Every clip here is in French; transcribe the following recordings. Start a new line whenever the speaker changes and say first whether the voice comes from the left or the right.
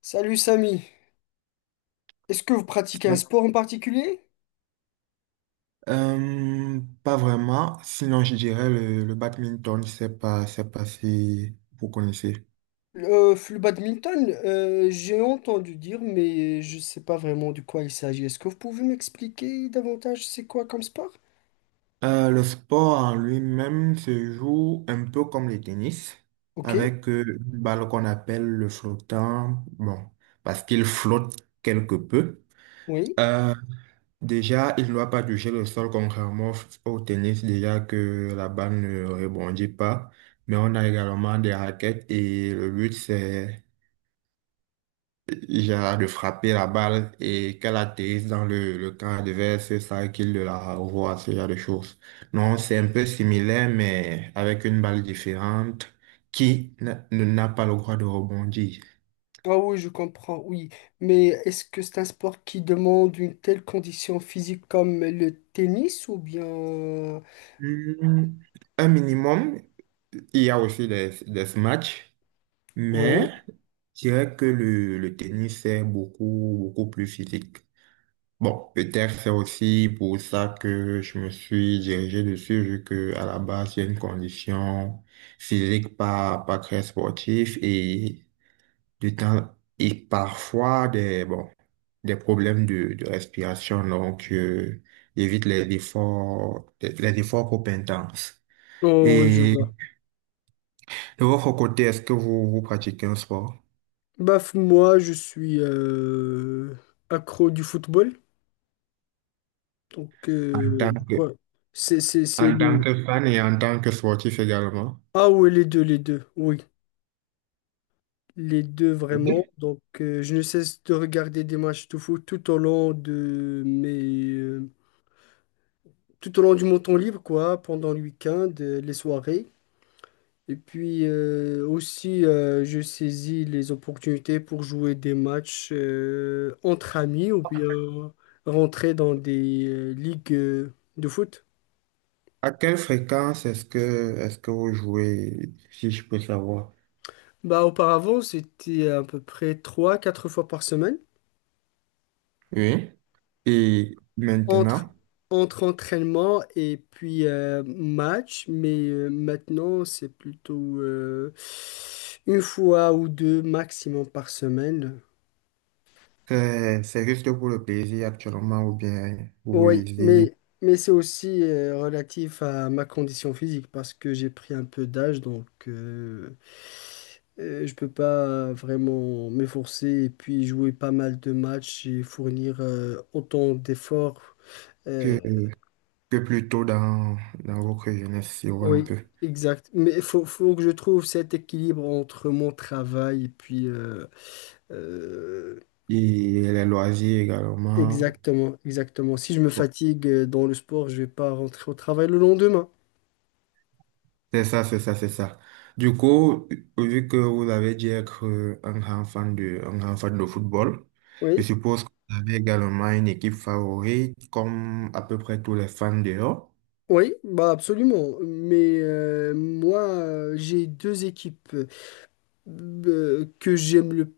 left: Salut Samy, est-ce que vous pratiquez un sport en particulier?
right: Pas vraiment. Sinon, je dirais le badminton, c'est pas si vous connaissez.
left: Le badminton, j'ai entendu dire, mais je ne sais pas vraiment de quoi il s'agit. Est-ce que vous pouvez m'expliquer davantage c'est quoi comme sport?
right: Le sport en lui-même se joue un peu comme le tennis,
left: Ok,
right: avec une balle qu'on appelle le flottant, bon, parce qu'il flotte quelque peu.
left: oui.
right: Euh, Déjà, il ne doit pas toucher le sol, contrairement au tennis, déjà que la balle ne rebondit pas. Mais on a également des raquettes et le but, c'est Gérard de frapper la balle et qu'elle atterrisse dans le camp adverse, c'est ça qu'il de la revoit, ce genre de choses. Non, c'est un peu similaire, mais avec une balle différente qui n'a pas le droit de rebondir.
left: Ah oui, je comprends, oui. Mais est-ce que c'est un sport qui demande une telle condition physique comme le tennis ou bien...
right: Hmm, un minimum, il y a aussi des smash, mais
left: Oui.
right: je dirais que le tennis est beaucoup, beaucoup plus physique. Bon, peut-être c'est aussi pour ça que je me suis dirigé dessus, vu que à la base, j'ai une condition physique pas très sportive et du temps, et parfois des, bon, des problèmes de respiration, donc, j'évite les efforts trop intenses.
left: Oh, oui, je
right: Et
left: vois.
right: de votre côté, est-ce que vous, vous pratiquez un sport
left: Bah, moi, je suis accro du football. Donc,
right: en tant que,
left: quoi? C'est
right: en tant
left: le...
right: que fan et en tant que sportif également?
left: Ah oui, les deux, oui. Les deux, vraiment. Donc, je ne cesse de regarder des matchs de foot tout au long de mes... tout au long du mon temps libre, quoi, pendant le week-end, les soirées. Et puis, aussi, je saisis les opportunités pour jouer des matchs entre amis ou bien rentrer dans des ligues de foot.
right: À quelle fréquence est-ce que vous jouez, si je peux savoir?
left: Bah, auparavant, c'était à peu près trois quatre fois par semaine.
right: Oui. Et
left: entre,
right: maintenant,
left: entre entraînement et puis match, mais maintenant c'est plutôt une fois ou deux maximum par semaine.
right: c'est juste pour le plaisir actuellement ou bien vous
left: Oui,
right: visez
left: mais c'est aussi relatif à ma condition physique parce que j'ai pris un peu d'âge, donc je peux pas vraiment m'efforcer et puis jouer pas mal de matchs et fournir autant d'efforts. euh,
right: que, que plutôt dans, dans votre jeunesse, si on veut un
left: Oui,
right: peu.
left: exact. Mais il faut que je trouve cet équilibre entre mon travail et puis... euh,
right: Et les loisirs également.
left: exactement, exactement. Si je me fatigue dans le sport, je vais pas rentrer au travail le lendemain.
right: C'est ça, c'est ça, c'est ça. Du coup, vu que vous avez dit être un grand fan de, un grand fan de football, je
left: Oui,
right: suppose que vous avez également une équipe favorite, comme à peu près tous les fans dehors.
left: oui, bah absolument. Mais moi, j'ai deux équipes que j'aime le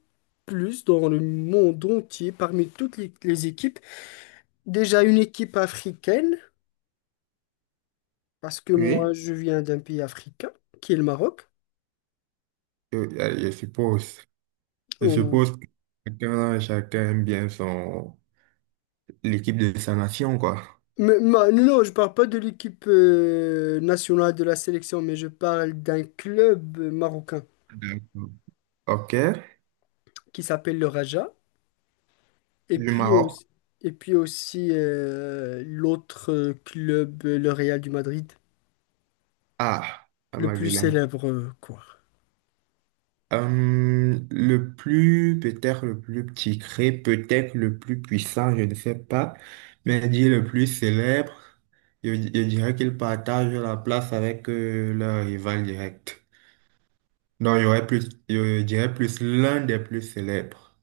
left: plus dans le monde entier, parmi toutes les équipes. Déjà une équipe africaine, parce que moi,
right: Oui,
left: je viens d'un pays africain, qui est le Maroc.
right: Je suppose. Je suppose que chacun, chacun aime bien son, l'équipe de sa nation, quoi.
left: Mais, non, je parle pas de l'équipe nationale de la sélection, mais je parle d'un club marocain
right: D'accord. OK.
left: qui s'appelle le Raja. Et
right: Du
left: puis
right: Maroc.
left: aussi, et puis aussi l'autre club, le Real du Madrid,
right: Ah, la
left: le plus
right: Magdalene.
left: célèbre, quoi.
right: Le plus, peut-être le plus petit cré, peut-être le plus puissant, je ne sais pas, mais dit le plus célèbre, je dirais qu'il partage la place avec leur rival direct. Non, il y aurait plus, je dirais plus l'un des plus célèbres.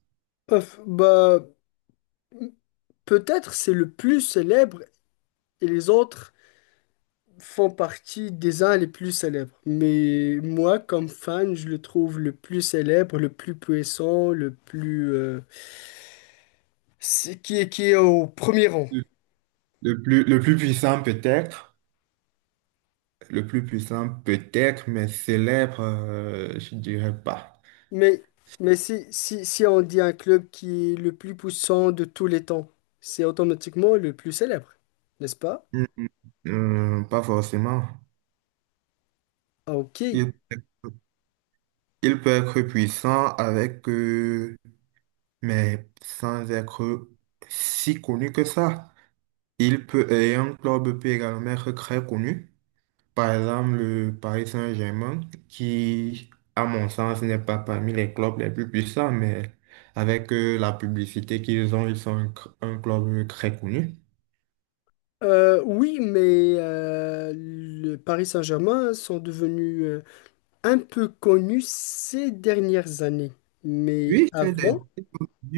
left: Ouf, bah, peut-être c'est le plus célèbre et les autres font partie des uns les plus célèbres. Mais moi, comme fan, je le trouve le plus célèbre, le plus puissant, le plus... qui est au premier rang.
right: Le, le plus puissant peut-être, le plus puissant peut-être, mais célèbre, je dirais pas.
left: Mais, mais si, si, si on dit un club qui est le plus puissant de tous les temps, c'est automatiquement le plus célèbre, n'est-ce pas?
right: Hmm, hmm, pas forcément.
left: Ah, ok.
right: Il peut être puissant avec, mais sans être si connu que ça. Il peut, et un club peut également être très connu. Par exemple, le Paris Saint-Germain, qui, à mon sens, n'est pas parmi les clubs les plus puissants, mais avec la publicité qu'ils ont, ils sont un club très connu.
left: Oui, mais le Paris Saint-Germain sont devenus un peu connus ces dernières années. Mais
right: Oui,
left: avant,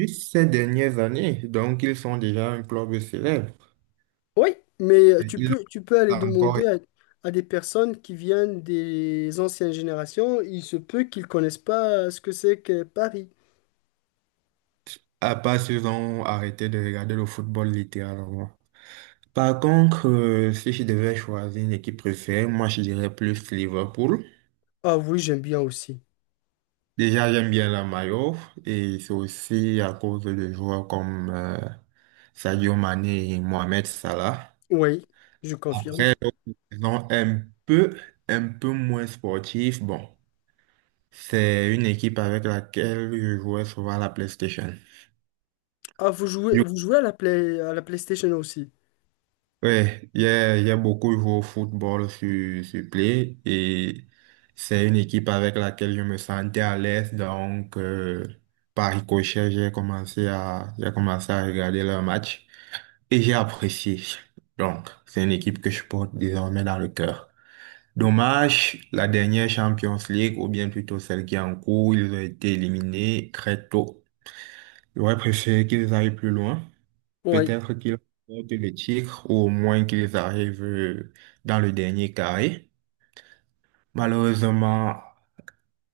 right: ces dernières années, donc ils sont déjà un club célèbre.
left: oui, mais
right: Ils
left: tu peux aller
right: l'ont encore.
left: demander à des personnes qui viennent des anciennes générations, il se peut qu'ils connaissent pas ce que c'est que Paris.
right: À part s'ils ont arrêté de regarder le football littéralement. Par contre, si je devais choisir une équipe préférée, moi je dirais plus Liverpool.
left: Ah oui, j'aime bien aussi.
right: Déjà, j'aime bien la maillot et c'est aussi à cause de joueurs comme Sadio Mané et Mohamed Salah.
left: Oui, je confirme.
right: Après, d'autres raisons un peu moins sportif. Bon, c'est une équipe avec laquelle je jouais souvent à la PlayStation.
left: Ah, vous jouez à la Play, à la PlayStation aussi.
right: Ouais, il y a beaucoup joué au football sur, sur Play et c'est une équipe avec laquelle je me sentais à l'aise. Donc, par ricochet, j'ai commencé à regarder leurs matchs et j'ai apprécié. Donc, c'est une équipe que je porte désormais dans le cœur. Dommage, la dernière Champions League, ou bien plutôt celle qui est en cours, ils ont été éliminés très tôt. J'aurais préféré qu'ils aillent plus loin.
left: Oui,
right: Peut-être qu'ils remportent le titre ou au moins qu'ils arrivent dans le dernier carré. Malheureusement,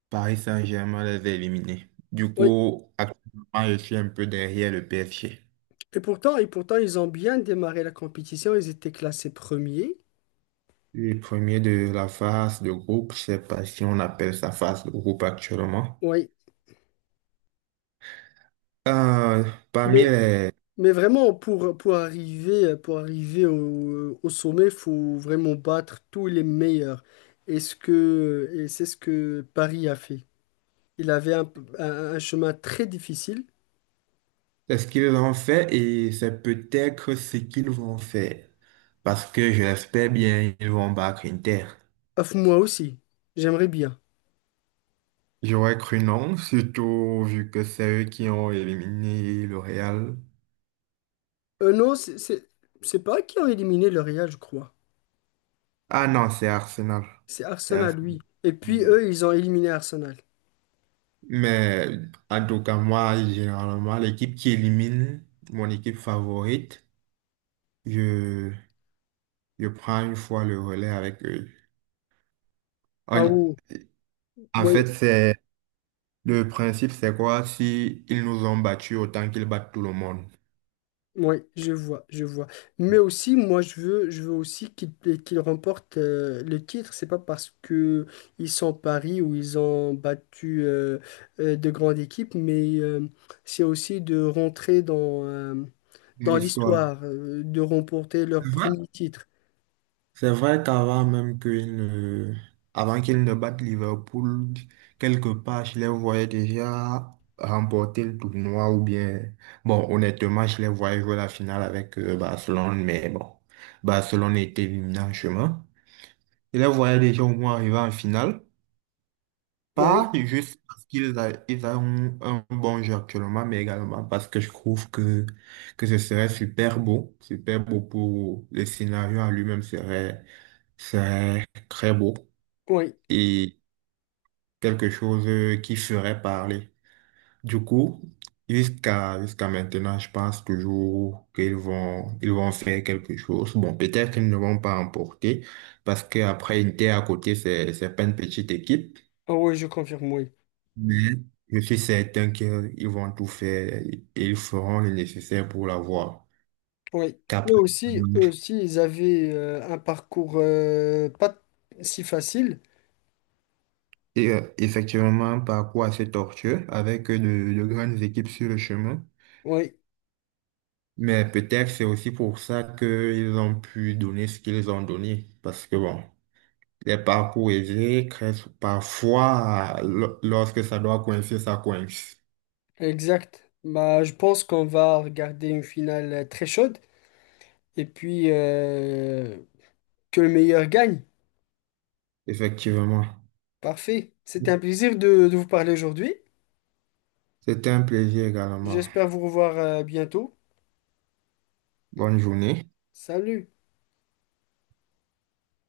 right: Paris Saint-Germain les a éliminés. Du
left: oui.
right: coup, actuellement, je suis un peu derrière le PSG.
left: Et pourtant, ils ont bien démarré la compétition. Ils étaient classés premiers.
right: Le premier de la phase de groupe, je sais pas si on appelle ça phase de groupe actuellement.
left: Oui.
right: Euh, Parmi
left: Mais,
right: les,
left: mais vraiment, pour arriver au, au sommet, il faut vraiment battre tous les meilleurs. Et ce que, et c'est ce que Paris a fait. Il avait un, un chemin très difficile.
right: ce qu'ils ont fait et c'est peut-être ce qu'ils vont faire. Parce que je l'espère bien, ils vont battre Inter.
left: Ah, moi aussi. J'aimerais bien.
right: J'aurais cru non, surtout vu que c'est eux qui ont éliminé le Real.
left: Non, c'est pas eux qui ont éliminé le Real, je crois.
right: Ah non, c'est Arsenal.
left: C'est
right: C'est
left: Arsenal, oui.
right: Arsenal.
left: Et puis
right: Oui.
left: eux, ils ont éliminé Arsenal.
right: Mais en tout cas, moi, généralement, l'équipe qui élimine mon équipe favorite, je, je prends une fois le relais avec eux.
left: Ah
right: En,
left: oui,
right: en
left: oui,
right: fait, c'est le principe, c'est quoi? Si ils nous ont battus, autant qu'ils battent tout le monde.
left: oui, je vois, je vois. Mais aussi, moi, je veux aussi qu'ils qu'ils remportent le titre. C'est pas parce que ils sont Paris ou ils ont battu de grandes équipes, mais c'est aussi de rentrer dans,
right: Dans
left: dans
right: l'histoire.
left: l'histoire, de remporter leur premier titre.
right: C'est vrai qu'avant même qu'il ne... avant qu'il ne batte Liverpool, quelque part, je les voyais déjà remporter le tournoi ou bien, bon, honnêtement, je les voyais jouer la finale avec Barcelone, mais bon, Barcelone était éliminé en chemin. Je les voyais déjà au moins arriver en finale. Pas
left: Oui,
right: juste ils ont un bon jeu actuellement, mais également parce que je trouve que ce serait super beau pour le scénario en lui-même serait, serait très beau
left: oui,
right: et quelque chose qui ferait parler. Du coup, jusqu'à maintenant, je pense toujours qu'ils vont, ils vont faire quelque chose. Bon, peut-être qu'ils ne vont pas emporter parce qu'après, Inter à côté, c'est pas une petite équipe.
left: ah oui, je confirme, oui.
right: Mais je suis certain qu'ils vont tout faire et ils feront le nécessaire pour l'avoir.
left: Oui,
right: Qu'après,
left: eux aussi, ils avaient un parcours pas si facile.
right: et effectivement, un parcours assez tortueux avec de grandes équipes sur le chemin.
left: Oui,
right: Mais peut-être c'est aussi pour ça qu'ils ont pu donner ce qu'ils ont donné. Parce que bon, les parcours aisés créent parfois, lorsque ça doit coincer, ça coince.
left: exact. Bah, je pense qu'on va regarder une finale très chaude et puis que le meilleur gagne.
right: Effectivement.
left: Parfait. C'était un plaisir de vous parler aujourd'hui.
right: C'était un plaisir également.
left: J'espère vous revoir bientôt.
right: Bonne journée.
left: Salut.